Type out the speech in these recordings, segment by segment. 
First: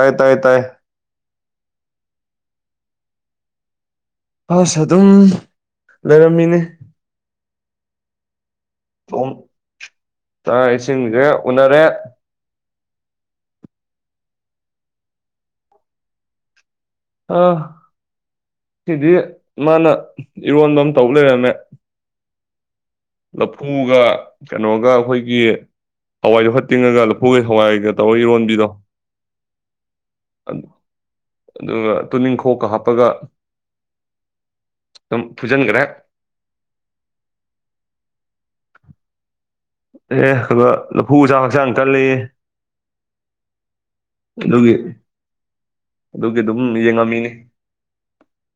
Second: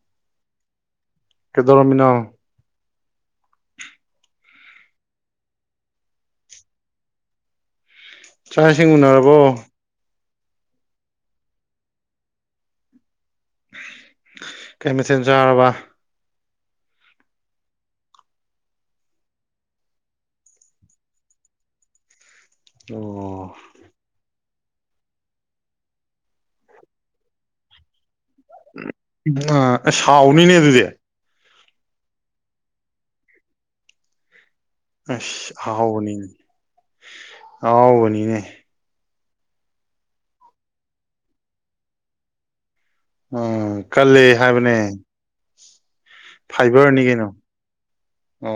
ꯇꯥꯏ ꯇꯥꯏ ꯇꯥꯏ ꯀꯦꯗꯣꯔꯃꯤꯅꯥ ꯑꯥꯁ ꯑꯗꯨꯝ ꯂꯩꯔꯝꯃꯤꯅꯦ ꯆꯥꯛ ꯏꯁꯤꯡ ꯎꯅꯔꯕꯣ ꯇ ꯏꯁꯤꯡꯒꯦ ꯎꯅꯔꯦ ꯀꯩꯃꯤ ꯆꯤꯟꯖꯔꯕ ꯑꯥ ꯁꯤꯗꯤ ꯃꯥꯅ ꯏꯔꯣꯟꯕ ꯑꯃ ꯇꯧ ꯂꯩꯔꯝꯃꯦ ꯑꯣ ꯂꯐꯨꯒ ꯀꯩꯅꯣꯒ ꯑꯩꯈꯣꯏꯒꯤ ꯍꯋꯥꯏꯗꯣ ꯍ ꯇꯤꯡꯉꯒ ꯂꯐꯨꯒ ꯍꯋꯥꯏꯒ ꯇꯧꯔꯒ ꯏꯔꯣꯟ ꯑ ꯁꯥꯎꯅꯤꯅꯦ ꯑꯗꯨꯗꯤ ꯑꯗꯨꯒ ꯇꯨꯅꯤꯡꯈꯣꯛꯀ ꯍꯥꯞꯄꯒ ꯑ ꯑꯗꯨꯝ ꯐꯨꯖꯤꯟꯈ꯭ꯦ ꯑꯍꯥꯎꯕꯅꯤꯅꯦ ꯑꯍꯥꯎꯕꯅꯤꯅꯦ ꯑꯦ ꯈ ꯂꯐꯨ ꯆꯥꯛ ꯍꯛꯆꯥꯡ ꯀꯜꯂꯤ ꯎꯝ ꯀꯜꯂ ꯍꯥꯏꯕꯅꯦ ꯑꯗꯨꯒꯤ ꯑꯗꯨꯝ ꯐꯥꯏꯕꯔꯅꯤ ꯀꯩꯅꯣ ꯌꯦꯡꯉꯝꯃꯤꯅꯤ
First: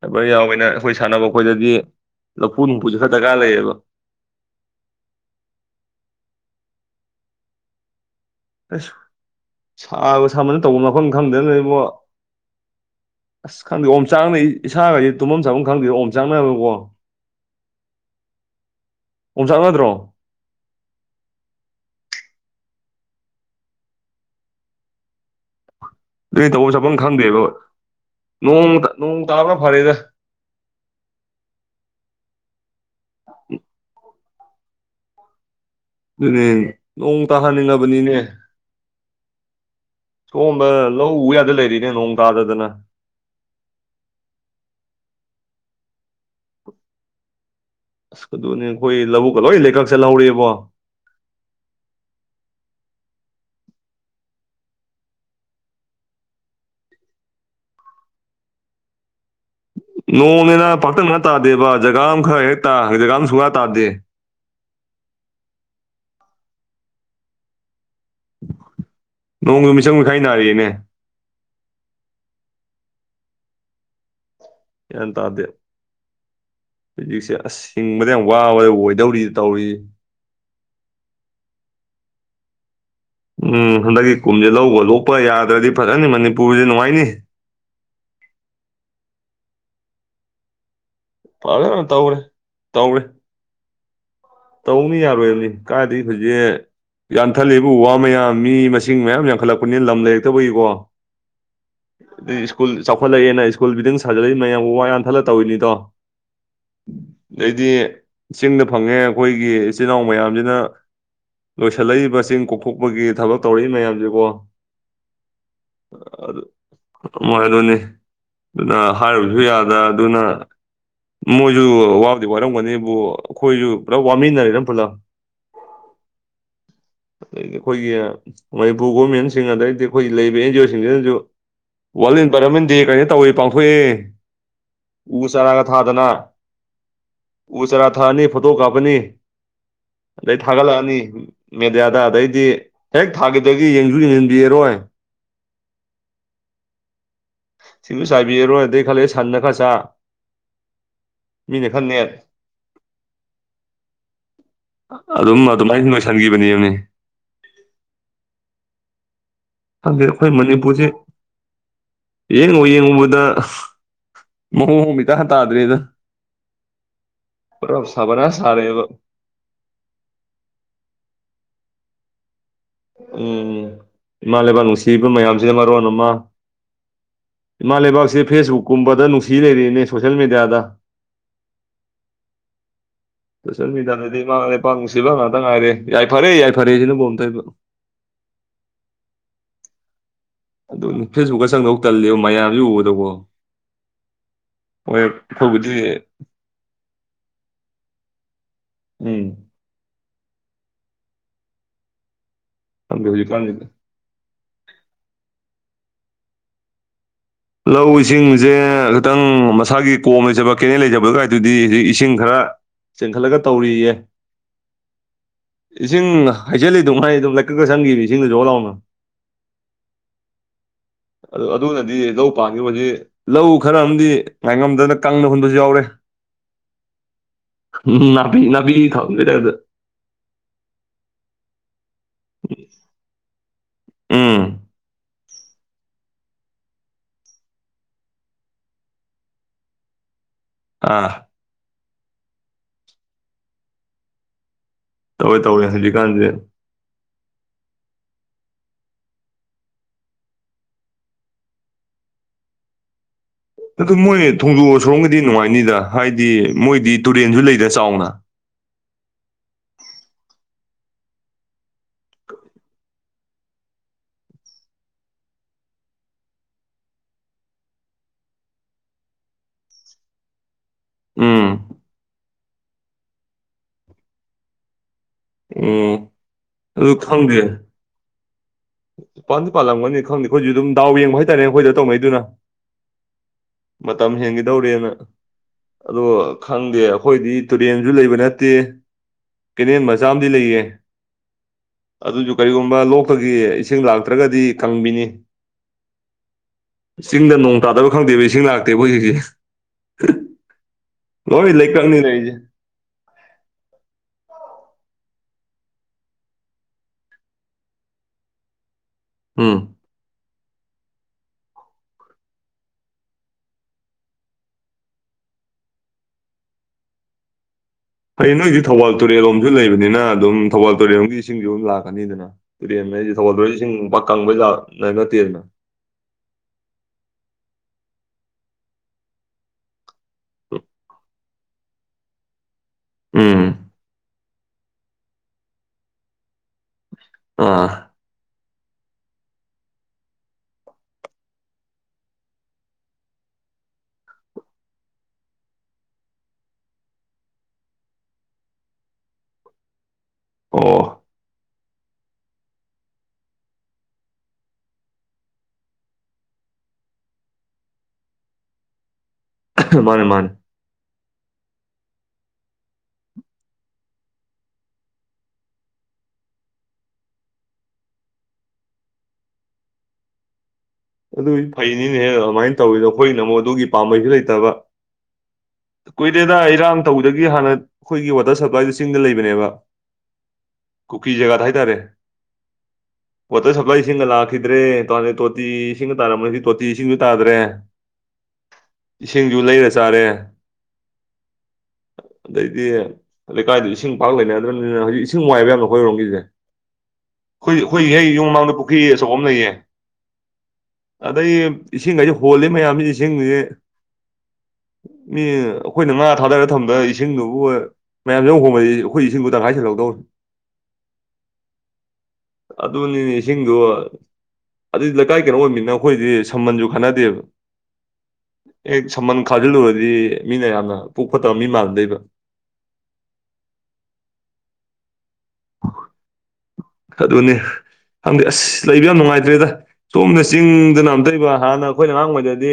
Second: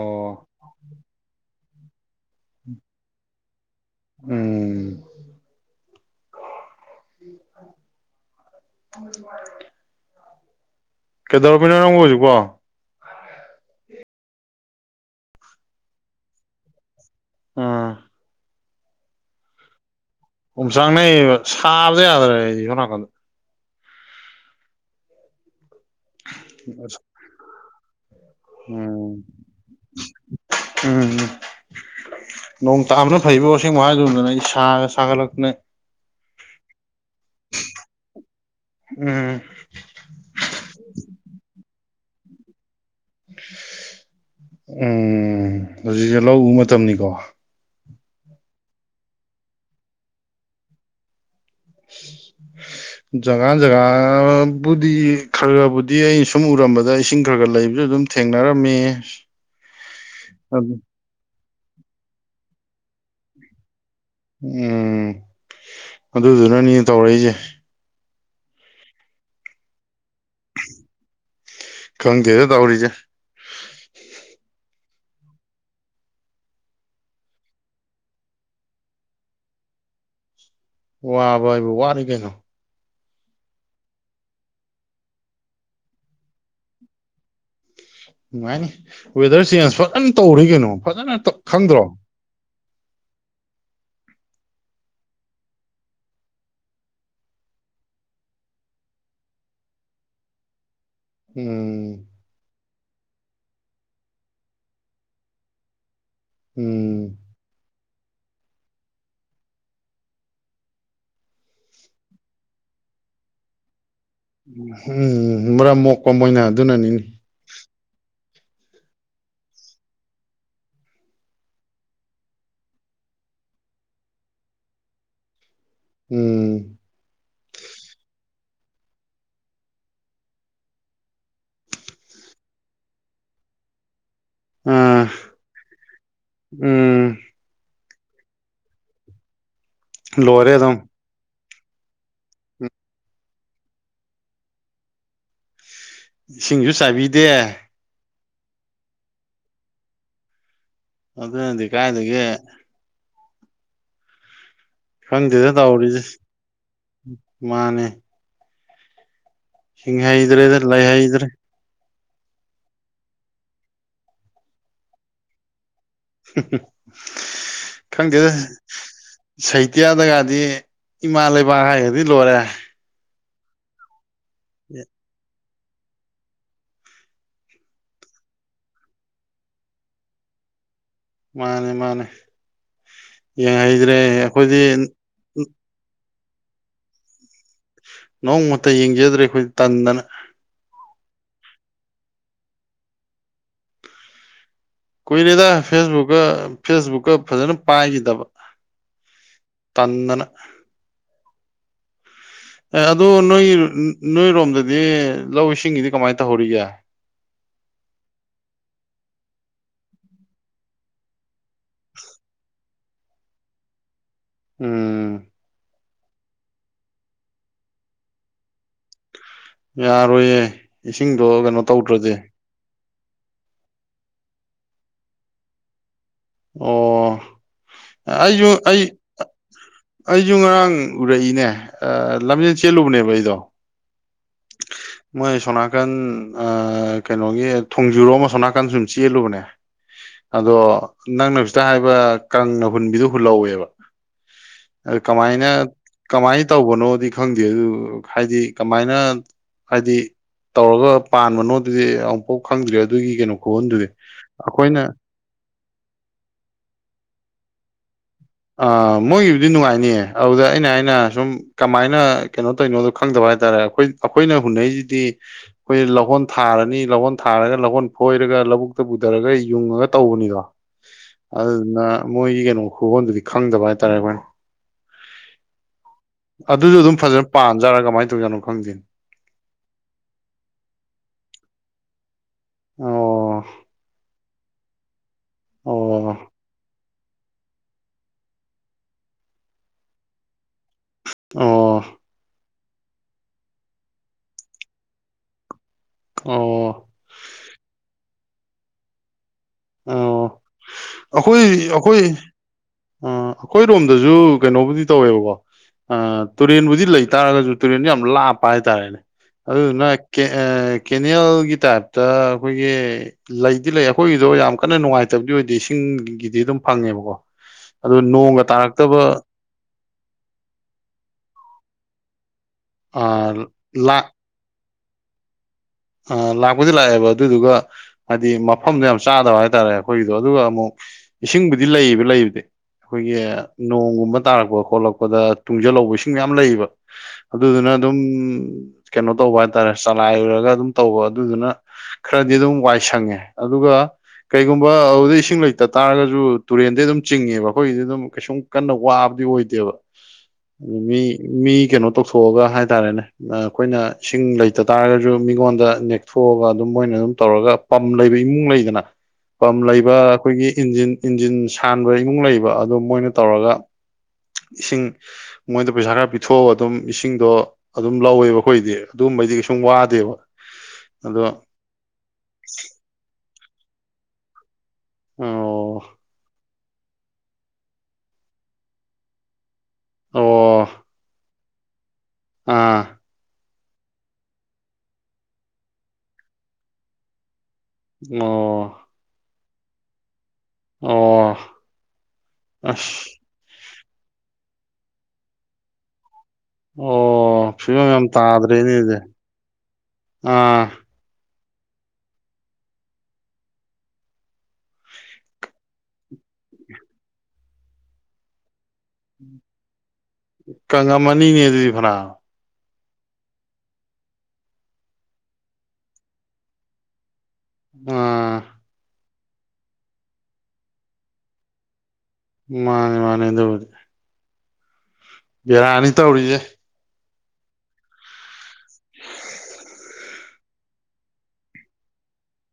ꯍꯥꯏꯕ ꯌꯥꯎꯋꯦꯅ ꯑꯩꯈꯣꯏ ꯁꯥꯟꯅꯕ ꯑꯩꯈꯣꯏꯗꯗꯤ ꯂꯐꯨ ꯍꯨꯝꯐꯨꯁꯦ ꯈꯔ ꯗꯔꯀꯥꯔ ꯂꯩꯌꯦꯕ ꯎꯝ ꯑꯁ ꯁꯥꯕ ꯁꯥꯃꯅ ꯇꯧꯕ ꯃꯐꯝ ꯈꯪꯗ ꯅ ꯀꯩꯗꯧꯔꯝꯃꯤꯅꯣ ꯏꯕꯣ ꯅꯪꯕꯨ ꯍꯧꯖꯤꯛꯄꯣ ꯑꯁ ꯈꯪꯗꯦ ꯑꯣꯝ ꯆꯥꯛꯅꯩ ꯏꯁꯥꯒꯗꯤ ꯇꯨꯝꯐꯝ ꯆꯥꯐꯝ ꯈꯪꯗꯦꯗ ꯑꯣꯝ ꯆꯥꯛꯅꯅꯕꯀꯣ ꯑꯥ ꯎꯨꯝ ꯆꯥꯡ ꯉꯗ꯭ꯔꯣ ꯑꯣꯨꯝꯁꯥꯡꯅꯩ ꯁꯥꯕꯗꯤ ꯌꯥꯗ꯭ꯔꯦ ꯑꯩ ꯍꯣ ꯅꯥꯀꯟꯗ ꯅ ꯇꯧꯕ ꯆꯄꯐꯝ ꯈꯪꯗꯦꯕ ꯅꯣꯡ ꯎꯝ ꯅꯣꯡ ꯇꯥꯕꯅ ꯐꯔꯦꯗ ꯎꯝꯝ ꯅꯣꯡ ꯇꯥꯕꯅ ꯐꯩꯕ ꯋꯥꯁꯦꯡꯕ ꯍꯥꯏꯗꯨꯗꯅ ꯑꯩ ꯏꯁꯥꯒ ꯁꯥꯒꯠꯂꯛꯇꯅꯦ ꯑꯗꯨꯅꯦ ꯅꯣꯡ ꯇꯥꯍꯟꯅꯤꯡꯉꯕꯅꯤꯅꯦ ꯎꯝ ꯁꯣꯝꯕ ꯂꯧ ꯎ ꯌꯥꯗ ꯂꯩꯔꯤꯅꯦ ꯅꯣꯡ ꯇꯥꯗꯗꯅ ꯎꯝ ꯍꯧꯖꯤꯛꯁꯦ ꯂ ꯎ ꯃꯇꯝꯅꯤꯀꯣ ꯑꯁ ꯑꯗꯨꯅꯦ ꯑꯩꯈꯣꯏ ꯂꯧꯕꯨꯛꯀ ꯂꯣꯏ ꯂꯩꯀꯛ ꯆꯠꯍꯧꯔꯤꯑꯕ ꯎꯝ [unintelligible] ꯖꯒꯥ ꯖꯒꯥꯕꯨꯗꯤ ꯈꯔ ꯈꯕꯨꯗꯤ ꯑꯩꯅ ꯁꯨꯝ ꯎꯔꯝꯕꯗ ꯏꯁꯤꯡ ꯈꯔ ꯈꯔ ꯂꯩꯕꯁꯨ ꯑꯗꯨꯝ ꯁꯨꯝ ꯊꯦꯡꯅꯔꯝꯃꯤ ꯅꯣꯡꯅꯤꯅ ꯑꯗꯨ ꯄꯥꯛꯇꯛ ꯉ ꯇꯥꯗꯦꯕ ꯖꯒꯥ ꯑꯃ ꯈꯔ ꯍꯦꯛꯛꯇꯥ ꯖꯒꯥ ꯑꯃ ꯁꯨꯡꯒꯥ ꯇꯥꯗꯦ ꯎꯝ ꯑꯗꯨꯗꯨꯅꯅꯦ ꯇꯧꯔꯛꯏꯁꯦ ꯅꯣꯡꯗꯨ ꯃꯤꯆꯪ ꯃꯤꯈꯥꯏ ꯅꯥꯔꯤꯑꯅꯦ ꯈꯪꯒꯦꯗ ꯇꯎꯔꯤꯁꯦ ꯌꯥꯟ ꯇꯥꯗ ꯍꯧꯖꯤꯛꯁꯦ ꯑꯁ ꯍꯤꯡꯕꯗ ꯌꯥꯝ ꯋꯥꯕꯗ ꯑꯣꯏꯗꯧꯔꯤ ꯇꯧꯔꯤ ꯋꯥꯕ ꯍꯥꯏꯕꯨ ꯋꯥꯔ ꯀꯩꯅꯣ ꯎꯝ ꯍꯟꯗꯛꯀꯤ ꯀꯨꯝꯁꯦ ꯂꯧꯕ ꯂꯣꯛꯄ ꯌꯥꯗ꯭ꯔꯗꯤ ꯐꯖꯅꯤ ꯃꯅꯤꯄꯨꯔꯁꯦ ꯅꯨꯡꯉꯥꯏꯅꯤ ꯅꯨꯡꯉꯥꯏꯅꯤ ꯋꯦꯗꯔ ꯆꯦꯟꯖ ꯐꯖꯅ ꯇꯧꯔꯤ ꯀꯩꯅꯣ ꯐꯖꯅ ꯄꯥꯂꯦꯅ ꯈꯪꯗ꯭ꯔꯣ ꯇꯧꯔꯦ ꯇꯧꯔꯦ ꯇꯧꯅꯤ ꯌꯥꯔꯣꯏꯕꯅꯤ ꯀꯥꯏꯗꯒꯤꯩ ꯍꯧꯖꯤꯛ ꯌꯥꯟꯊꯠꯂꯦꯕ ꯎ ꯋꯥ ꯃꯌꯥꯝ ꯃꯤ ꯃꯁꯤꯡ ꯃꯌꯥꯝ ꯌꯥꯟꯈꯠꯂꯛꯄꯅꯤꯅ ꯂꯝ ꯂꯩꯔꯛꯇꯕꯒꯤꯀꯣ ꯎꯝ ꯑꯗꯩ ꯁ꯭ꯀꯨꯜ ꯆꯥꯎꯈꯠꯂꯛꯑꯦꯅ ꯁ꯭ꯀꯨꯜ ꯕꯤꯗꯤꯡ ꯁꯥꯖꯔꯂꯛꯏ ꯃꯌꯥꯝꯕꯨ ꯋꯥ ꯌꯥꯟꯊꯜꯂ ꯇꯧꯔꯤꯅꯤꯗꯣ ꯎꯝ ꯑꯩꯗꯤ ꯁꯤꯡꯗ ꯐꯪꯉꯦ ꯑꯩꯈꯣꯏꯒꯤ ꯏꯆꯤꯜ ꯏꯅꯥꯎ ꯃꯌꯥꯝꯁꯤꯅ ꯂꯣꯏꯁꯤꯜꯂꯛꯏꯕ ꯆꯤꯡ ꯀꯣꯛꯊꯣꯛꯄꯒꯤ ꯊꯕꯛ ꯇꯧꯔꯛꯏ ꯃꯌꯥꯝꯁ ꯎ ꯎꯝ ꯃꯔꯝ ꯃꯣꯛꯄ ꯃꯣꯏꯅ ꯑꯗꯨꯅꯅꯤꯅꯤ ꯃꯣꯏ ꯑꯗꯨꯅꯤ ꯑꯗꯨꯅ ꯍꯥꯏꯨꯕꯁꯨ ꯌꯥꯗ꯭ꯔ ꯑꯗꯨꯅ ꯃꯣꯏꯁꯨ ꯋꯥꯕꯨꯗꯤ ꯋꯥꯔꯝꯒꯅꯤꯕꯨ ꯑꯩꯈꯣꯏꯁꯨ ꯄꯨꯂꯞ ꯋꯥꯃꯤꯟꯅꯔꯦꯔ ꯄꯨꯂ ꯎꯝ ꯈꯣꯏ ꯃꯅꯤꯄꯨꯔ ꯒꯣꯔꯃꯦꯟꯁꯤꯡ ꯑꯗꯩꯗꯤ ꯑꯩꯈꯣꯏꯒꯤ ꯂꯩꯔꯤꯕ ꯑꯦꯟ ꯖꯤ ꯑꯣꯁꯤꯡꯁꯤꯅꯁꯨ ꯋꯥꯔꯜ ꯏꯟꯚꯥꯏꯔꯣꯟꯃꯦꯟ ꯗꯦ ꯀꯩꯅ ꯇꯧꯏꯦ ꯄꯥꯡꯊꯣꯛꯑꯦ ꯑꯥ ꯎꯁꯥꯔꯥꯒ ꯊꯥꯗꯅ ꯎꯝ ꯎ ꯆꯔꯥ ꯊꯛꯑꯅꯤ ꯐꯣꯇꯣ ꯀꯥꯞꯄꯅꯤ ꯑꯗꯩ ꯂꯣꯏꯔꯦ ꯑꯗꯨꯝ ꯊꯥꯒꯠꯂꯛꯑꯅꯤ ꯃꯦꯗꯤꯌꯥꯗ ꯑꯗꯩꯗꯤ ꯍꯦꯛ ꯊꯥꯒꯤꯗꯗꯒꯤ ꯌꯦꯡꯁꯨ ꯌꯦꯡꯁꯤꯟꯕꯤꯔꯣꯏ ꯁꯤꯡꯁꯨ ꯆꯥꯕꯤꯗꯦ ꯁꯥꯕꯤꯔꯣꯗꯩ ꯈꯂꯤ ꯁꯥꯟꯅ ꯈ ꯁꯥꯥ ꯑꯗꯨꯗ ꯅꯗꯤ ꯀꯥꯏꯗꯗꯒꯤ ꯑꯗꯨꯝ ꯈꯪꯗꯦꯗ ꯑꯗꯨꯃꯥꯏ ꯇꯧꯔꯤꯁꯦ ꯂꯣꯏꯁꯤꯟꯈꯤꯕꯅꯤꯅꯤ ꯃꯥꯅꯦ ꯪꯗꯦ ꯑꯩꯈꯣꯏ ꯍꯤꯡꯍꯩꯗ꯭ꯔꯦꯗ ꯃꯅꯤꯄꯨꯔꯁꯦ ꯂꯩꯍꯩꯗ꯭ꯔꯦ ꯌꯦꯡꯉꯨ ꯌꯦꯡꯉꯨꯕꯗ ꯄꯨꯔꯥ ꯈꯪꯗꯦꯗ ꯁꯥꯕꯅꯥꯁ ꯁꯥꯔꯦꯕ ꯁꯍꯤꯇ꯭ꯌꯥ ꯒꯥꯗꯤ ꯏꯃꯥ ꯂꯩꯕ ꯍꯥꯏ ꯑꯗꯨꯗꯤ ꯂꯣꯏꯔꯦ ꯎꯝꯃ ꯂꯩꯦꯕꯥꯛ ꯅꯨꯡꯁꯤꯕ ꯃꯌꯥꯝꯁꯤꯗ ꯃꯔꯔꯋꯥ ꯅꯃ ꯏꯃꯥ ꯂꯩꯕꯥꯛꯁꯦ ꯐꯦꯁꯕꯨꯛꯀꯨꯝꯕꯗ ꯅꯨꯡꯁꯤ ꯂꯩꯔꯤꯅꯦ ꯁꯣꯁꯦꯜ ꯃꯦꯗꯤꯌꯥꯗ ꯃꯥꯅꯦ ꯃꯥꯅꯦ ꯁꯣꯁꯦꯜ ꯌꯦꯡꯍꯩꯗ꯭ꯔꯦ ꯃꯤꯗꯤꯌꯥꯅꯗꯤ ꯑꯩꯈꯣꯏꯗꯤ ꯃꯥꯄ ꯅꯨꯡꯁꯤꯕ ꯉꯥꯛꯇ ꯉꯥꯏꯔꯦ ꯌꯥꯏ ꯐꯔꯦ ꯌꯥꯏ ꯐꯔꯦ ꯁꯤꯅ ꯣꯝꯇ ꯅꯣꯡꯃꯛꯇ ꯌꯦꯡꯖꯗ꯭ꯔꯦ ꯑꯩꯈꯣꯏ ꯇꯟꯗꯅ ꯑꯗꯨ ꯐꯦꯁꯕꯨꯛꯇ ꯆꯪꯗꯧ ꯇꯜꯜꯂꯤꯦꯕ ꯃꯌꯥꯝꯁꯨ ꯎꯒꯗꯧꯕꯣ ꯀꯨꯏꯔꯦꯗ ꯐꯦꯁꯕꯨꯛꯀ ꯐꯦꯁꯕꯨꯛꯀ ꯐꯖꯅ ꯄꯥꯏꯈꯤꯗꯕ ꯎꯝ ꯑꯅ ꯑꯦ ꯑꯗꯣ ꯈꯪꯗꯦ ꯅꯣꯏ ꯍꯧꯖꯤꯛꯀꯥꯟꯁꯤꯗꯤ ꯅꯣꯏꯔꯣꯝꯗꯗꯤ ꯂꯧ ꯏꯁꯤꯡꯒꯤꯗꯤ ꯀꯃꯥꯏ ꯇꯧꯍꯧꯔꯤꯒꯦ ꯂꯧ ꯏꯁꯤꯡꯖꯦ ꯈꯤꯇꯪ ꯃꯁꯥꯒꯤ ꯀꯣꯝ ꯂꯩꯖꯕ ꯀꯦꯅꯦꯟ ꯂꯩꯖꯕ ꯑꯗꯥꯏ ꯇꯨꯗꯤ ꯑꯖꯤꯛ ꯏꯁꯤꯡ ꯈꯔ ꯆꯦꯟꯈꯠꯂꯒ ꯇꯧꯔꯤꯌꯦ ꯎꯝ ꯏꯁꯤꯡ ꯍꯩꯖꯜꯂꯦꯗꯨꯉꯥꯏ ꯑꯗꯨꯝ ꯂꯩꯀꯛꯇ ꯆꯪꯒꯤꯃꯤ ꯏꯁꯤꯡꯗꯣ ꯖꯣ ꯂꯥꯎꯅ ꯌꯥꯔꯣꯏꯌꯦ ꯏꯁꯤꯡꯗꯣ ꯀꯩꯅꯣ ꯇꯧꯗ꯭ꯔꯗꯤ ꯋꯥꯖꯤ ꯂꯧ ꯈꯔ ꯑꯃꯗꯤ ꯉꯥꯏꯉꯝꯗꯅ ꯀꯪꯅ ꯍꯨꯟꯕꯖꯨ ꯌꯥꯎꯔꯦ ꯑꯣ ꯎꯝ ꯅꯥꯄꯤ ꯅꯥꯄꯤ ꯊꯥꯍꯨꯟꯕꯩ ꯇꯥꯏꯞꯇ ꯑꯩꯖꯨ ꯉꯔꯥꯡ ꯎꯔꯛꯏꯅꯦ ꯑ ꯂꯝꯖꯦꯟ ꯆꯦꯜꯂꯨꯕꯅꯦꯕ ꯑꯩꯗꯣ ꯎꯝ ꯃꯣꯏ ꯁꯣꯅꯥꯀꯟ ꯑ ꯀꯩꯅꯣꯒꯤ ꯊꯣꯡꯖꯨꯔꯣꯝ ꯑꯁꯣꯝꯅꯥꯀꯟ ꯁꯨꯝ ꯆꯦꯜꯂꯨꯕꯅꯦ [inaudible] ꯑꯗꯣ ꯑꯥ ꯅꯪꯅ ꯍꯧꯖꯤꯇ ꯍꯥꯏꯕ ꯀꯪꯒ ꯍꯨꯟꯕꯤꯗꯨ ꯍꯨꯜꯍꯧꯋꯦꯕ ꯑꯗꯨ ꯇꯧꯋꯦ ꯀꯃꯥꯏꯅ ꯇꯧꯋꯦ ꯍꯧꯖꯤꯛꯀꯥꯟꯁꯦ ꯀꯃꯥꯏ ꯇꯧꯕꯅꯣꯗꯤ ꯈꯪꯗꯦ ꯑꯗꯨ ꯍꯥꯏꯗꯤ ꯀꯃꯥꯏꯅ ꯍꯥꯏꯗꯤ ꯇꯧꯔꯒ ꯄꯥꯟꯕꯅꯣ ꯗꯤ ꯑꯃꯨꯛꯐꯥꯎ ꯈꯪꯗ꯭꯭ꯔꯤ ꯑꯗꯨꯒꯤ ꯀꯩꯅꯣ ꯈꯨꯍꯟꯗꯨꯗꯤ ꯑꯗꯨ ꯃꯣꯏ ꯊꯣꯡꯖꯨ ꯑꯩꯈꯣꯏꯅ ꯑꯁꯣꯝꯒꯤꯗꯤ ꯅꯨꯡꯉꯥꯏꯅꯤꯗ ꯍꯥꯏꯗꯤ ꯃꯣꯏꯗꯤ ꯇꯨꯔꯦꯟꯁꯨ ꯂꯩꯗ ꯆꯥꯎꯅ ꯑ ꯃꯣꯏꯒꯤꯕꯨꯗꯤ ꯅꯨꯡꯉꯥꯏꯅꯤꯌꯦ ꯑꯗꯨꯗ ꯑꯩꯅ ꯍꯥꯏꯅ ꯁꯨꯝ ꯀꯃꯥꯏꯅ ꯀꯩꯅꯣ ꯇꯧꯏꯅꯣꯗꯣ ꯈꯪꯗꯕ ꯀꯗꯧꯔꯦ ꯑꯩꯈꯣꯏ ꯑꯩꯈꯣꯏꯅ ꯍꯨꯟꯅꯩꯖꯤꯗꯤ ꯑꯩꯈꯣꯏꯖꯦ ꯂꯩꯍꯣꯟ ꯊꯥꯔꯅꯤ ꯂꯩꯍꯣꯟ ꯊꯥꯔꯒ ꯂꯩꯍꯣꯟ ꯐꯣꯏꯔ ꯀ ꯂꯧꯕꯨꯛꯇ ꯄꯨꯗꯔꯒ ꯌꯨꯡꯉꯒ ꯇꯧꯕꯅꯤꯗꯣ ꯎꯝ ꯑꯗꯨꯗꯨꯅ ꯃꯣꯏꯒꯤ ꯀꯩꯅꯣ ꯈꯨꯍꯣꯟꯗꯨꯗꯤ ꯈꯪꯗꯕ ꯍꯥꯏꯇꯥꯔꯦ ꯑꯩꯈꯣꯏꯅ ꯎꯝ ꯑꯗꯨꯖꯨ ꯑꯗꯨꯝ ꯑꯗꯨ ꯐꯖꯅ ꯈꯪꯗꯦ ꯄꯥꯟꯖꯔ ꯀꯃꯥꯏ ꯇꯧꯖꯅꯣ ꯄꯥꯟꯗꯤ ꯄꯥꯜꯂꯝꯒꯅꯤ ꯈꯪꯗꯦ ꯑꯩꯈꯣꯏꯗꯤ ꯑꯗꯨꯝ ꯗꯥꯎ ꯌꯦꯡꯕ ꯍꯥꯏꯇꯥꯔꯦ ꯑꯩꯈꯣꯏꯗ ꯇꯧꯅꯩꯗꯨꯅ ꯑꯣ ꯃꯇꯝ ꯍꯦꯟꯒꯤꯗꯧꯔꯦꯅ ꯑꯗꯣ ꯑꯣ ꯈꯪꯗꯦ ꯑꯩꯈꯣꯏꯗꯤ ꯇꯨꯔꯦꯟꯖꯨ ꯂꯩꯕ ꯅꯠꯇꯦ ꯀꯦꯅꯦꯟ ꯃꯆꯥ ꯑꯝꯗꯤ ꯂꯩꯌꯦ ꯑꯣ ꯑꯗꯨꯖꯨ ꯀꯔꯤꯒꯨꯝꯕ ꯂꯣꯛꯇꯒꯤ ꯏꯁꯤꯡ ꯂꯥꯛꯇ꯭ꯔꯒꯗꯤ ꯀꯪꯕꯤꯅꯤ ꯑꯣ ꯆꯤꯡꯗ ꯅꯣꯡ ꯇꯥꯗꯕ ꯈꯪꯗꯦꯕ ꯏꯁꯤꯡ ꯂꯥꯛꯇꯦꯕ ꯍꯧꯖꯤꯛꯁꯦ ꯑꯣ ꯂꯣꯏ ꯑꯈꯣꯏ ꯂꯩꯀꯪꯅꯤ ꯑꯈꯣꯏ ꯂꯩꯔꯤꯁꯦ ꯑ ꯑꯈꯣꯏꯔꯣꯝꯗꯖꯨ [unintelligible] ꯇꯧꯕꯨꯗꯤ ꯇꯧꯋꯦꯕꯀꯣ ꯑ ꯇꯨꯔꯦꯟꯕꯨꯗꯤ ꯂꯩꯇꯥꯔꯒꯖꯨ ꯇꯨꯔꯦꯟꯗꯣ ꯌꯥꯝ ꯂꯥꯞꯄ ꯍꯥꯏꯇꯔꯦꯅꯦ ꯎꯝ ꯑꯗꯨꯗꯨꯅ ꯑꯦꯑꯦ ꯀꯦꯅꯦꯜꯒꯤ ꯇꯥꯏꯞꯇ ꯑꯩꯈꯣꯏꯒꯤ ꯂꯩꯗꯤ ꯂꯩ ꯑꯩꯈꯣꯏꯒꯤ ꯑꯗꯣ ꯌꯥꯝ ꯀꯟꯅ ꯅꯨꯡꯉꯥꯏꯇꯕꯗꯤ ꯑꯣꯏꯗꯦ ꯏꯁꯤꯡꯒꯤꯗꯤ ꯑꯗꯨꯝ ꯐꯪꯉꯦꯕꯀꯣ ꯑꯗꯨ ꯐꯩꯌꯦ ꯅꯣꯡꯒ ꯅꯣꯏꯗꯤ ꯊꯧꯕꯥꯜ ꯇꯥꯔꯛꯇꯕ ꯇꯨꯔꯦꯜꯂꯣꯝꯖꯨ ꯂꯩꯕꯅꯤꯅ ꯑꯗꯨꯝ ꯊꯧꯕꯥꯜ ꯇꯨꯔꯦꯜꯂꯣꯝꯒꯤ ꯏꯁꯤꯡꯖꯨ ꯑꯗꯨꯝ ꯂꯥꯛꯀꯅꯤꯗꯅ ꯇꯨꯔꯦꯟ ꯍꯥꯏꯖꯦ ꯊꯧꯕꯥꯜ ꯇꯨꯔꯦꯟ ꯏꯁꯤꯡ ꯄꯥꯛ ꯀꯪꯕꯩꯖꯥꯜ ꯅ ꯅꯠꯇꯦꯗꯅ ꯑ ꯂꯥꯛꯄꯨꯗꯤ ꯂꯥꯛꯑꯦꯕ ꯑꯗꯨꯗꯨꯒ ꯍꯥꯏꯗꯤ ꯃꯐꯝꯗꯣ ꯌꯥꯝ ꯆꯥꯗꯕ ꯍꯥꯏꯇꯥꯔꯦ ꯑꯩꯈꯣꯏꯒꯤꯗꯣ ꯑꯗꯨꯒ ꯑꯃꯨꯛ ꯏꯁꯤꯡꯕꯨꯗꯤ ꯂꯩꯌꯦꯕ ꯂꯩꯕꯗꯤ ꯑꯩꯈꯣꯏꯒꯤ ꯎꯝ ꯅꯣꯡꯒꯨꯝꯕ ꯇꯥꯔꯛꯄ ꯈꯣꯠꯂꯛꯄꯗ ꯇꯨꯡꯖꯜꯍꯧꯕ ꯏꯁꯤꯡ ꯌꯥꯝ ꯂꯩꯌꯦꯕ ꯑꯥ ꯑꯗꯨꯗꯨꯅ ꯑꯗꯨꯝ ꯀꯩꯅꯣ ꯇꯧꯕ ꯍꯥꯏꯇꯥꯔꯦ ꯆꯂꯥꯏꯔꯒ ꯑꯗꯨꯝ ꯇꯧꯕ ꯑꯗꯨꯗꯨꯅ ꯈꯔꯗꯤ ꯑꯗꯨꯝ ꯋꯥꯏ ꯁꯪꯉꯦ ꯑꯗꯨꯒ ꯀꯩꯒꯨꯝꯕ ꯑꯗꯨꯗꯩ ꯏꯁꯤꯡ ꯂꯩꯇ ꯇꯥꯔꯒꯖꯨ ꯇꯨꯔꯦꯟꯗꯩ ꯑꯗꯨꯝ ꯆꯤꯡꯉꯦꯕ ꯑꯈꯣꯏꯒꯤꯗꯤ ꯑꯗꯨꯝ ꯀꯩꯁꯨꯝ ꯀꯟꯅ ꯋꯥꯕ ꯗꯤꯑꯣꯏꯗꯦꯕ ꯑꯣ ꯃꯤ ꯃꯤ ꯀꯩꯅꯣ ꯇꯧꯊꯣꯛꯑꯒ ꯍꯥꯏꯇꯥꯔꯦꯅꯦ ꯑ ꯑꯈꯣꯏꯅ ꯏꯁꯤꯡ ꯂꯩꯇ ꯇꯥꯔꯒꯖꯨ ꯃꯤꯉꯣꯟ ꯗ ꯅꯦꯛꯊꯣꯛꯑꯒ ꯑꯗꯨꯝ ꯃꯣꯏꯅ ꯑꯗꯨꯝ ꯇꯧꯔꯒ ꯄꯝ ꯂꯩꯕ ꯏꯃꯨꯡ ꯂꯩꯗꯅ ꯄꯝ ꯂꯩꯕ ꯃꯥꯅꯦ ꯃꯥꯅꯦ ꯑꯩꯈꯣꯏꯒꯤ ꯏꯟꯖꯤꯟ ꯏꯟꯖꯤꯟ ꯁꯥꯟꯕ ꯏꯃꯨꯡ ꯂꯩꯕ ꯑꯗꯨ ꯃꯣꯏꯅ ꯇꯧꯔꯒ ꯏꯁꯤꯡ ꯃꯣꯏꯗ ꯄꯩꯁꯥ ꯈꯔ ꯄꯤꯊꯣꯛꯑꯒ ꯑꯗꯨꯝ ꯏꯁꯤꯡꯗꯣ ꯑꯗꯨꯝ ꯂꯧꯋꯦꯕ ꯑꯩꯈꯣꯏꯗꯤ ꯑꯗꯨꯝ ꯕꯩꯗꯤ ꯀꯩꯁꯨꯝ ꯋꯥꯗꯦꯕ ꯑꯗꯣ ꯑꯗꯨꯒꯤꯗꯤ ꯐꯩꯅꯤꯅꯦꯍꯦ ꯑꯗꯨꯃꯥꯏ ꯇꯧꯋꯤꯗꯣ ꯑꯩꯈꯣꯏꯒꯤꯅ ꯑꯃꯨꯛ ꯑꯗꯨꯒꯤ ꯄꯥꯝꯕꯩꯖꯨ ꯂꯩꯇꯕ ꯑꯣ ꯀꯨꯏꯗꯦꯗ ꯏꯔꯝ ꯇꯧꯗꯒꯤ ꯍꯥꯟꯅ ꯑꯩꯈꯣꯏꯒꯤ ꯋꯥꯇ꯭ꯔ ꯁꯄ꯭ꯂꯥꯏꯗꯨ ꯆꯤꯡꯗ ꯂꯩꯕꯅꯦꯕ ꯑꯣ ꯀꯨꯀꯤ ꯖꯒꯥꯗ ꯍꯥꯏ ꯇꯥꯔꯦ ꯑꯥ ꯋꯥꯇꯔ ꯁꯄ꯭ꯂꯥꯏꯁꯤꯡꯒ ꯂꯥꯛꯈꯤꯗ꯭ꯔꯦ ꯇꯣ ꯍꯥꯟꯅ ꯇꯣꯇꯤ ꯏꯁꯤꯡꯒ ꯇꯥꯔꯝꯕꯅꯤ ꯇꯣꯇꯤ ꯏꯁꯤꯡꯁꯨ ꯇꯥꯗ꯭ꯔꯦ ꯑꯣ ꯨ ꯂꯩꯔ ꯆꯥꯔꯦ ꯑꯣ ꯑꯗꯩꯗꯤ ꯑꯁ ꯂꯩꯀꯥꯏꯗꯨ ꯏꯁꯤꯡ ꯄꯥꯛ ꯂꯩꯅꯗ꯭ꯔꯕꯅꯤꯅ ꯍꯧꯖꯤꯛ ꯏꯁꯤꯡꯅꯨꯡꯉꯥꯏꯕ ꯌꯥꯝꯅ ꯍꯈꯣꯏꯔꯣꯝꯒꯤꯁꯦ ꯍ ꯑꯣ ꯐꯤꯕꯝ ꯌꯥꯝ ꯍꯣꯏꯏꯍꯩ ꯌꯣꯡꯃꯥꯡꯗ ꯄꯨꯈ꯭ꯔꯤ ꯇꯥꯗ꯭ꯔꯦꯅꯦꯗꯤ ꯑꯆꯧꯕ ꯑꯃ ꯂꯩꯌꯦ ꯑꯥ ꯑꯗꯩ ꯏꯁꯤꯡꯈꯁꯤ ꯍꯣꯜꯂꯤ ꯃꯌꯥꯝꯁꯤ ꯏꯁꯤꯡꯁꯦ ꯃꯤ ꯑꯩꯈꯣꯏꯅ ꯉꯥ ꯊꯥꯗꯔꯒ ꯊꯝꯕ ꯏꯁꯤꯡꯗꯨꯕꯨ ꯃꯌꯥꯝꯁ ꯌ ꯍꯣꯡꯕꯕꯁꯤ ꯀꯪꯂꯪꯉ ꯑꯅꯤꯅꯦ ꯑꯗꯨꯗꯤ ꯐꯅꯥ ꯑꯗꯨꯅꯤꯅꯦ ꯏꯁꯤꯡꯗꯣ ꯑꯗꯨꯗꯤ ꯂꯩꯀꯥꯏ ꯀꯩꯅꯣ ꯑꯣꯏꯃꯤꯅ ꯑꯩꯈꯣꯏꯗꯤ ꯁꯃꯟꯁꯨ ꯈꯅꯗꯦꯕ ꯑꯥ ꯑꯦ ꯁꯃꯟ ꯈꯥꯖꯤꯜꯂꯨꯔꯗꯤ ꯃꯤꯅ ꯌꯥꯝꯅ ꯄꯣꯛ ꯐꯠꯇꯕ ꯃꯤ ꯃꯥꯟꯅꯗꯣꯏꯕ ꯃꯥꯅꯦ ꯃꯥꯅꯦ ꯑꯣꯏꯗꯤ ꯕꯤꯔꯥꯅꯤ ꯇꯧꯔꯤꯁꯦ ꯑꯗꯨꯅꯦ ꯍꯪꯗꯤ ꯑꯁ ꯂꯩꯕ ꯌꯥꯝ ꯅꯨꯡꯉꯥꯏꯇ꯭ꯔꯦꯗ ꯁꯣꯝꯅ ꯆꯤꯡꯗꯅ ꯑꯝꯇꯏꯕ ꯍꯥꯟꯅ ꯑꯩꯈꯣꯏꯅ ꯑꯉꯥꯡꯉꯩꯗꯗꯤ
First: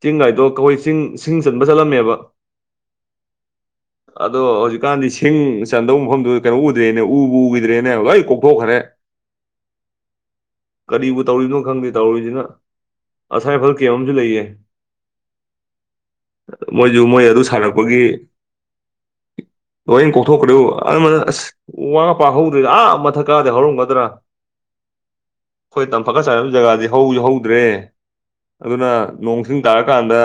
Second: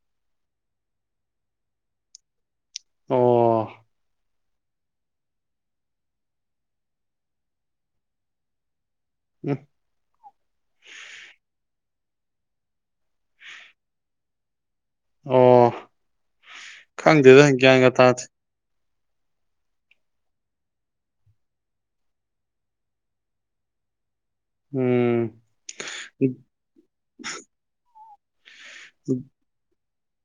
ꯆꯤꯡꯒꯥꯏꯗꯣ ꯑꯩꯈꯣꯏ ꯆꯤꯡ ꯁꯤꯡ ꯆꯟꯕ ꯆꯠꯂꯝꯃꯦꯕ ꯑꯣ ꯑꯗꯣ ꯍꯧꯖꯤꯛꯀꯥꯟꯗꯤ ꯁꯤꯡ ꯆꯟꯗꯕ ꯃꯐꯝꯗꯨꯗ ꯀꯩꯅꯣ ꯎꯗ꯭ꯔꯦꯅꯦ ꯎꯕꯨ ꯎꯈꯤꯗ꯭ꯔꯦꯅꯦ ꯂꯣꯏ ꯀꯣꯛꯊꯣꯛꯈ꯭ꯔꯦ ꯎꯝ ꯀꯔꯤꯕꯕꯨ ꯇꯧꯔꯤꯅꯣ ꯈꯪꯗꯦ ꯇꯧꯔꯤꯁꯤꯅ ꯑꯁꯥꯐꯜ ꯀꯌꯥ ꯑꯃꯁꯝ ꯂꯩꯌꯦ ꯑꯣ ꯃꯣꯏꯁꯨ ꯃꯣꯏ ꯑꯗꯨ ꯈꯪꯗꯦꯗ ꯒ꯭ꯌꯥꯟꯒ ꯁꯥꯥꯟꯔꯛꯄꯒꯤ ꯇꯥꯗꯦ ꯂꯣꯢ ꯀꯣꯊꯣ ꯀ ꯑ ꯃ ꯑꯁ ꯋꯥ ꯉ ꯄꯥꯛ ꯍꯧꯗ꯭ꯔꯤꯗ ꯑꯥ ꯃꯊꯛ ꯀꯥꯗꯤ ꯍꯧꯔꯝꯒꯗ꯭ꯔꯥ ꯎꯝ ꯑꯩꯈꯣꯏ ꯇꯝ ꯐꯀꯠ ꯆꯥꯏꯅꯕ ꯖꯒꯥꯗꯤ ꯍꯧꯁꯨ ꯍꯧꯗ꯭ꯔꯦ ꯑꯗꯨꯅ ꯅꯣꯡꯁꯤꯡ ꯇꯥꯔꯀꯥꯟꯗ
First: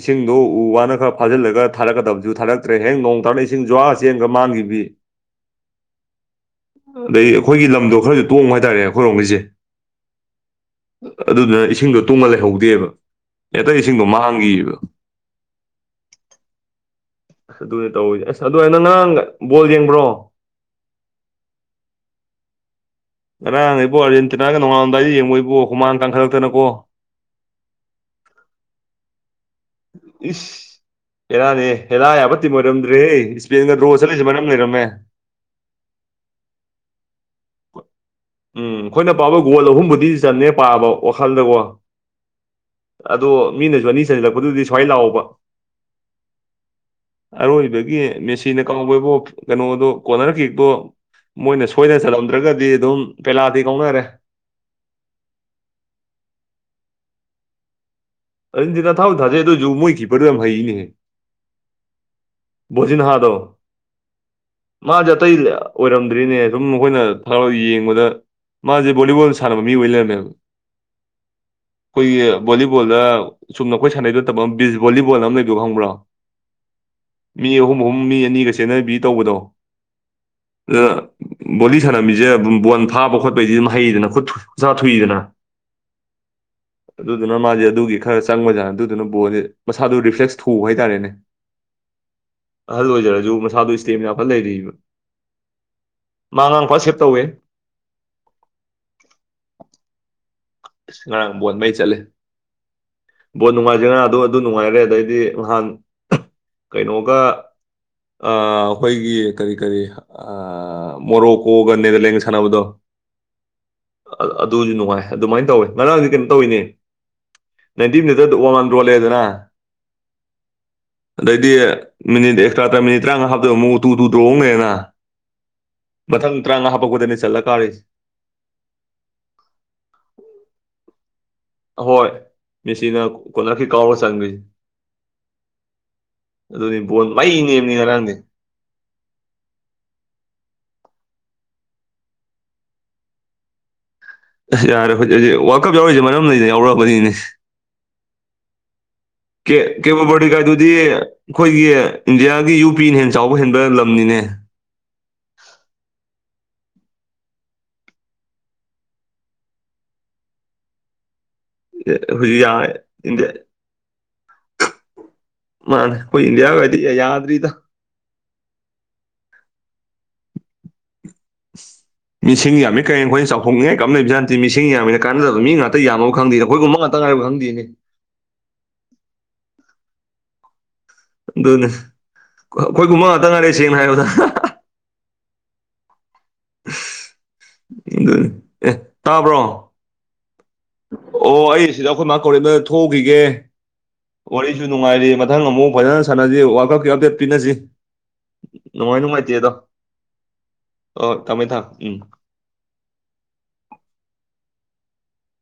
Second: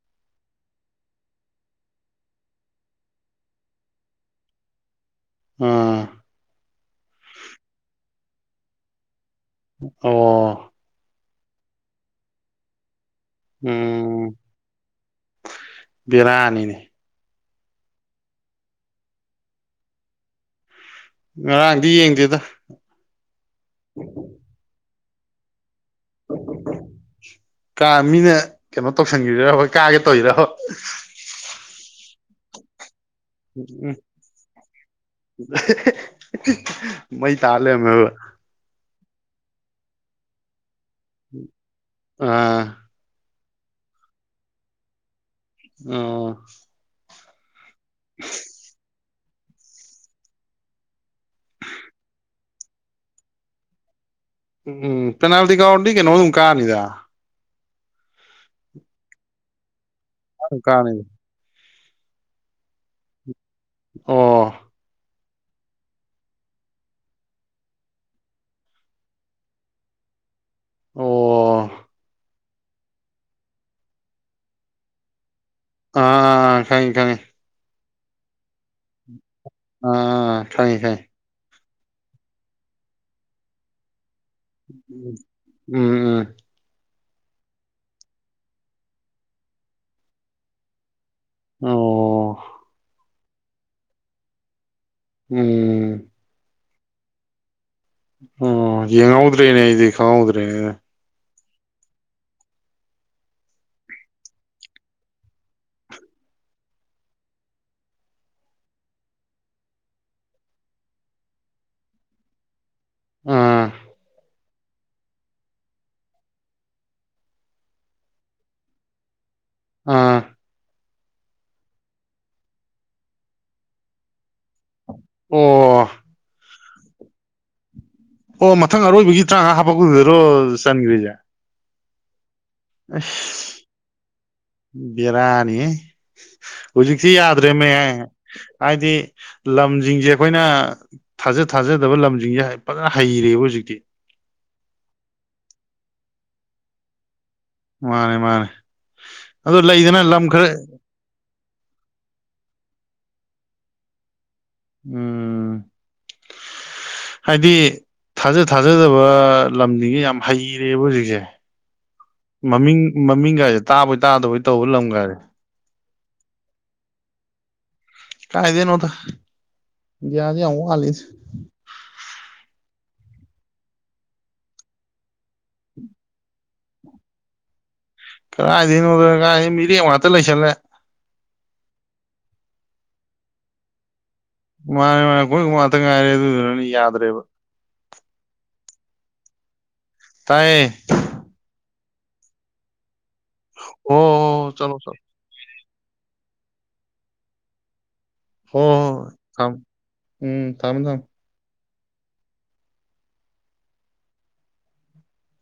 ꯏꯁꯤꯡꯗꯣ ꯎ ꯋꯥꯅ ꯈꯔ ꯐꯥꯖꯤꯜꯂꯒ ꯊꯥꯔꯛꯀꯗꯕꯁꯨ ꯊꯥꯔꯛꯇ꯭ꯔꯦ ꯍꯌꯦ ꯅꯣꯡ ꯇꯥꯔꯅ ꯏꯁꯤꯡ ꯖꯨꯋꯥ ꯆꯦꯟꯒ ꯃꯥꯡꯈꯤꯕ [inaudible] ꯑꯥ ꯑꯗꯩ ꯑꯩꯈꯣꯏꯒꯤ ꯂꯝꯗꯣ ꯈꯔꯗꯤ ꯇꯣꯡꯕ ꯍꯥꯏꯇꯥꯔꯦ ꯑꯩꯈꯣꯏꯔꯣꯝꯒꯤꯁꯦ ꯑꯣ ꯑꯗꯨꯗꯨꯅ ꯏꯁꯤꯡꯗꯣ ꯇꯨꯡꯉ ꯂꯩꯍꯧꯗꯦꯕ ꯑꯇꯩ ꯏꯁꯤꯡꯗꯣ ꯎꯝ ꯃꯥꯡꯒꯤꯌꯦꯕ ꯕꯦꯔꯥꯅꯤꯅꯦ ꯑꯗꯨꯅꯦ ꯇꯧꯋꯁꯦ ꯑꯁ ꯑꯗꯨ ꯅꯪ ꯅꯔꯥꯡ ꯕꯣꯜ ꯌꯦꯡꯕ꯭ꯔꯣ ꯉꯔꯥꯡꯗꯤ ꯌꯦꯡꯗꯦꯗ ꯉꯥꯔꯥꯡ ꯏꯕꯣ ꯑꯔꯖꯦꯟꯇꯅꯥꯒ ꯅꯅꯨꯡꯉꯥꯏꯗꯤ ꯌꯦꯡꯉꯣ ꯏꯕꯣ ꯀꯨꯃꯥꯡ ꯇꯥꯡꯈꯠꯂꯛꯇꯅꯀꯣ ꯀꯥ ꯃꯤꯅ ꯀꯩꯅꯣ ꯇꯧꯁꯟꯈꯤꯔ ꯍꯣꯏ ꯀꯥꯒ ꯇꯧꯔꯤꯔꯕ ꯗꯤ ꯃꯔꯝꯗ꯭ꯔꯦ ꯍꯦ ꯏꯁꯄꯦꯟꯒ ꯔꯣ ꯆꯠꯂꯤꯁꯦ ꯃꯔꯝ ꯂꯩꯔꯝꯃꯦ ꯃꯣꯏ ꯇꯥꯂꯦꯃꯦ ꯍꯕ ꯎꯝ ꯑꯩꯈꯣꯏꯅ ꯄꯥꯕ ꯒꯣꯜ ꯑꯍꯨꯝꯕꯨꯗꯤ ꯆꯟꯅꯦ ꯄꯥꯕꯣ ꯋꯥꯈꯜꯗꯀꯣ ꯑꯥ ꯑꯗꯣ ꯃꯤꯅꯁꯨ ꯑꯅꯤ ꯆꯟꯁꯤꯜꯂꯛꯄꯗꯨꯗꯤ ꯁ꯭ꯋꯥꯏ ꯂꯥꯛꯕ ꯑ ꯑꯔꯣꯏꯕꯒꯤ ꯃꯦꯁꯤꯅ ꯀꯥꯎꯕꯕꯨ ꯀꯩꯅꯣꯗꯣ ꯀꯣꯅꯔ ꯀꯦꯛꯇꯣ ꯃꯣꯏꯅ ꯁꯣꯏꯗ ꯆꯠꯂꯝꯗ꯭ꯔꯒꯗꯤ ꯑꯗꯨꯝ ꯀꯩꯂꯥꯗꯤ ꯀꯧꯅꯔꯦ ꯎꯝ ꯄꯦꯅꯥꯜꯇꯤ ꯀꯥꯎ ꯅ ꯀꯦꯅꯦ ꯃ ꯑꯗꯨ ꯀꯥꯅꯤꯗ ꯑꯔꯟꯖꯤꯅ ꯊꯥꯎ ꯊꯥꯖꯩ ꯑꯗꯨꯁꯨ ꯃꯣꯏ ꯈꯤꯕꯗꯨ ꯌꯥꯝ ꯑꯗꯨꯝ ꯍꯩꯅꯦꯍ ꯀꯥꯅꯤꯗ ꯖꯤꯅꯍꯗꯣ ꯑꯣ ꯃꯥꯗ ꯑꯇꯩ ꯑꯣꯏꯔꯝꯗ꯭ꯔꯤꯅꯦ ꯑꯗꯨꯝ ꯃꯈꯣꯏꯅ ꯊ ꯌꯦꯡꯕꯗ ꯃꯥꯁꯦ ꯕꯣꯂꯤꯕꯣꯜ ꯁꯅ ꯃꯤ ꯋꯂꯌꯝ ꯑꯣ ꯑꯩꯈꯣꯏꯒꯤ ꯚꯣꯂꯤꯕꯣꯜꯗ ꯁꯨꯝꯅ ꯑꯩꯈꯣꯏ ꯁꯥꯟꯅꯩꯗꯨ ꯕꯤꯁ ꯚꯣꯂꯤꯕꯣꯜ ꯑꯃ ꯂꯩ ꯑꯗꯨ ꯈꯪꯕ꯭ꯔꯥ ꯑꯥ ꯈꯪꯉꯤ ꯈꯪꯉꯤ ꯃꯤ ꯑꯍꯨꯝ ꯑꯍꯨꯝ ꯃꯤ ꯑꯅꯤꯒ ꯁꯦꯟꯅꯕꯤ ꯇꯧꯕꯗꯣ ꯑꯥ ꯐꯥꯏ ꯑꯗꯨꯅ ꯐꯥꯏ ꯕꯣꯂꯤ ꯁꯥꯟꯅꯝꯃꯤꯁꯦꯝ ꯕꯣꯜ ꯐꯥꯕ ꯈꯣꯠꯄꯩꯁꯤꯗꯤ ꯃꯍꯩꯗꯅ ꯈꯨꯠ ꯈꯨꯠꯁꯥ ꯊꯨꯏꯗꯅ ꯎ ꯎꯝ ꯎꯝ ꯑꯗꯨꯗꯨꯅ ꯃꯥꯁꯦ ꯑꯗꯨꯒꯤ ꯈꯔ ꯆꯪꯕꯖꯥꯠꯅ ꯑꯗꯨꯗꯨꯅ ꯕꯣꯜꯁꯦ ꯃꯁꯥꯗꯨꯣ ꯔꯤꯐ꯭ꯂꯦꯛꯁ ꯊꯎ ꯍꯥꯏꯇꯥꯔꯦꯅꯦ ꯑꯣ ꯑꯍꯜ ꯑꯣꯏꯖꯔꯁꯨ ꯃꯁꯥꯗꯨ ꯏꯁꯇꯦꯝ ꯌꯥꯝꯐꯅ ꯂꯩꯔꯤꯕ ꯎꯝ ꯄꯁꯦꯞ ꯇꯧꯋꯦ ꯑꯣ ꯌꯦꯡꯍꯧꯗ꯭ꯔꯦꯅꯦ ꯑꯩꯗꯤ ꯈꯪꯍꯧꯗ꯭ꯔꯦꯅꯦ ꯉꯔꯥꯡ ꯕꯣꯟꯕꯩ ꯆꯠꯂꯤ ꯕꯣꯠ ꯅꯨꯡꯉꯥꯏꯖꯔꯤꯉꯥ ꯑꯗꯨ ꯑꯗꯨ ꯅꯨꯡꯉꯥꯏꯔꯦ ꯑꯗꯩꯗꯤ ꯅꯍꯥꯟ ꯀꯩꯅꯣꯒ ꯑꯩꯈꯣꯏꯒꯤ ꯀꯔꯤ ꯀꯔꯤ ꯃꯣꯔꯣꯀꯣꯒ ꯅꯦꯗꯔꯂꯦꯟꯒ ꯁꯥꯟꯅꯕꯗꯣ ꯑꯥ ꯑꯗꯨ ꯑꯗꯨꯖꯅꯅꯨꯡꯥꯏ ꯑꯗꯨꯃꯥꯏꯅ ꯇꯧꯋꯦ ꯉꯔꯥꯡꯗꯤ ꯀꯩꯅꯣ ꯇꯧꯋꯤꯅꯤ ꯅꯥꯏꯟꯇꯤ ꯃꯤꯇꯔꯗ ꯋꯥꯡꯃꯥꯟ ꯔꯣꯜꯂꯦꯗꯅ ꯑꯥ ꯑꯗꯩꯗꯤ ꯃꯤꯅꯤꯠ ꯑꯦꯛꯁꯇ꯭ꯔꯥ ꯇꯔꯥ ꯃꯤꯅꯤꯠ ꯇꯔꯥꯃꯉꯥ ꯍꯥꯞꯇꯕ ꯃꯑꯣꯛ ꯎꯇꯨ ꯇꯨ ꯇ꯭ꯔꯣꯍꯣꯡꯅꯦꯅ ꯑꯣ ꯃꯊꯪ ꯇ꯭ꯔꯥꯡ ꯉ ꯍꯥꯄꯣꯛꯄꯗꯔꯅꯤ ꯁꯜꯂ ꯀꯥ ꯑꯣ ꯃꯊꯪ ꯑꯔꯣꯏꯕꯒꯤ ꯇꯔꯥꯃꯉꯥ ꯍꯥꯞꯄꯛꯄꯨꯗꯨꯗꯔꯣ ꯆꯟꯈ꯭ꯔꯤꯁꯦ ꯍꯣꯏ ꯃꯦꯁꯤꯅ ꯀꯂꯀꯤ ꯀꯥꯎꯔ ꯆꯠ ꯕꯤꯔꯅꯤ ꯑꯗꯨꯅꯤ ꯕꯣꯟ ꯍꯧꯖꯤꯛꯁꯤ ꯃꯩ ꯅꯦꯝꯅꯤ ꯌꯥꯗ꯭ꯔꯦꯅꯦꯍ ꯉꯔꯥꯡꯗꯤ ꯍꯥꯏꯗꯤ ꯂꯝꯁꯤꯡꯁꯦ ꯑꯩꯈꯣꯏꯅ ꯊꯥꯖ ꯊꯥꯖꯗꯕ ꯂꯝꯁꯤꯡꯁꯦ ꯐꯖꯅ ꯍꯩꯔꯦꯕ ꯍꯧꯖꯤꯛꯇꯤ ꯑꯁ ꯌꯥꯔꯦ ꯍꯧꯖꯤꯛ ꯍꯧꯖꯤꯛ ꯋꯥꯔꯜ ꯀꯞ ꯌꯥꯎꯔꯤꯁꯦ ꯃꯔꯝ ꯂꯩꯅ ꯌꯥꯎꯔꯛꯑꯕꯅꯤꯅꯦ ꯃꯥꯅꯦ ꯃꯥꯅꯦ ꯑꯗꯣ ꯂꯩꯗꯅ ꯂꯝ ꯈꯔ ꯀꯦꯕꯣꯕꯗꯤꯒꯥꯏꯗꯨꯗꯤ ꯑꯩꯈꯣꯏꯒꯤ ꯏꯟꯗꯤꯌꯥꯒꯤ ꯌꯨ ꯄꯤꯅ ꯍꯦꯟ ꯆꯥꯎꯕ ꯍꯦꯟꯕ ꯂꯝꯅꯤꯅꯦ ꯎꯝ [inaudible] ꯍꯥꯏꯗꯤ ꯊꯥꯖ ꯊꯥꯖꯗꯕ ꯂꯝꯁꯤꯁ ꯌꯥꯝ ꯍꯩꯔꯦꯕ ꯍꯧꯖꯤꯛꯁꯦ ꯍꯧꯖꯤꯛ ꯌꯥꯔꯦ ꯃꯃꯤꯡ ꯏꯟꯗꯤꯌꯥ ꯃꯃꯤꯡ ꯀꯥꯏꯁꯦ ꯇꯥꯕꯩ ꯇꯥꯗꯕꯩ ꯇꯧꯕ ꯂꯝ ꯀꯥꯏꯔꯦ ꯃꯥꯅꯦ ꯀꯣꯏ ꯏꯗꯤꯌꯥ ꯑꯣꯏꯗꯤ ꯌꯥꯗꯔꯤꯗ ꯀꯥꯏꯗꯅꯣꯗ ꯌꯥꯗꯤ ꯑ ꯍꯁꯤ [inaudible] ꯃꯤꯁꯤꯡ ꯌꯥꯝꯃꯤ ꯀꯩꯩꯅ ꯑꯩꯈꯣꯏꯅ ꯆꯥꯎꯊꯣꯛꯅꯤꯡꯉ ꯀꯝꯅ ꯂꯩꯕꯦ ꯍꯥꯟꯇꯤ ꯃꯤꯁꯤꯡ ꯌꯥꯝꯃꯤꯅ ꯀꯥꯟꯅꯗꯕ ꯃꯤ ꯉꯥꯛꯇ ꯌꯥꯝꯅꯕꯕ ꯈꯪꯗꯦꯗ ꯑꯩꯈꯣꯏꯒꯨꯝꯕ ꯉꯥꯛꯇ ꯀꯕꯨ ꯈꯪꯗꯦꯅꯦ ꯀꯗꯥꯥꯏꯗꯅꯣꯗ ꯀꯥꯏ ꯃꯤꯔꯦꯡ ꯉꯥꯛꯇ ꯂꯩꯁꯜꯂꯦ ꯑꯗꯨꯅꯦ ꯑꯩꯈꯣꯏꯒꯨꯝꯕ ꯉꯥꯛꯇ ꯉꯥꯏꯔꯦ ꯁꯦꯡꯅ ꯍꯥꯏꯔꯕꯗ ꯃꯥꯅꯦ ꯃꯥꯅꯦ ꯑꯩꯈꯣꯏ ꯉꯥꯛꯇ ꯉꯥꯏꯔꯦ ꯑꯗꯨꯗꯨꯅꯅꯤ ꯌꯥꯗ꯭ꯔꯦꯕ ꯑꯗꯨꯅꯤ ꯑꯦ ꯇꯥꯕ꯭ꯔꯣ ꯇꯥꯏꯌꯦ ꯑꯣ ꯑꯩ ꯁꯤꯗ ꯑꯩꯈꯣꯏ ꯃꯥ ꯀꯧꯔꯤꯝꯅ ꯊꯣꯛꯈꯤꯒꯦ ꯍꯣ ꯍꯣ ꯍꯣ ꯋꯥꯔꯤꯁꯨ ꯆꯠꯂꯣ ꯆꯠꯂꯣ ꯅꯨꯡꯉꯥꯏꯔꯤ ꯃꯊꯪ ꯑꯃꯨꯛ ꯐꯣꯏꯖꯅ ꯁꯥꯟꯅꯁꯤ ꯋꯥꯔꯜ ꯀꯞꯀꯤ ꯑꯞꯗꯦꯠ ꯄꯤꯅꯁꯤ ꯍꯣ ꯍꯣ ꯅꯉꯥꯏ ꯍꯣꯏ ꯅꯨꯡꯉꯥꯏꯇꯦꯗꯣ ꯊꯝ ꯑ ꯇꯃꯦ ꯊ ꯎꯝ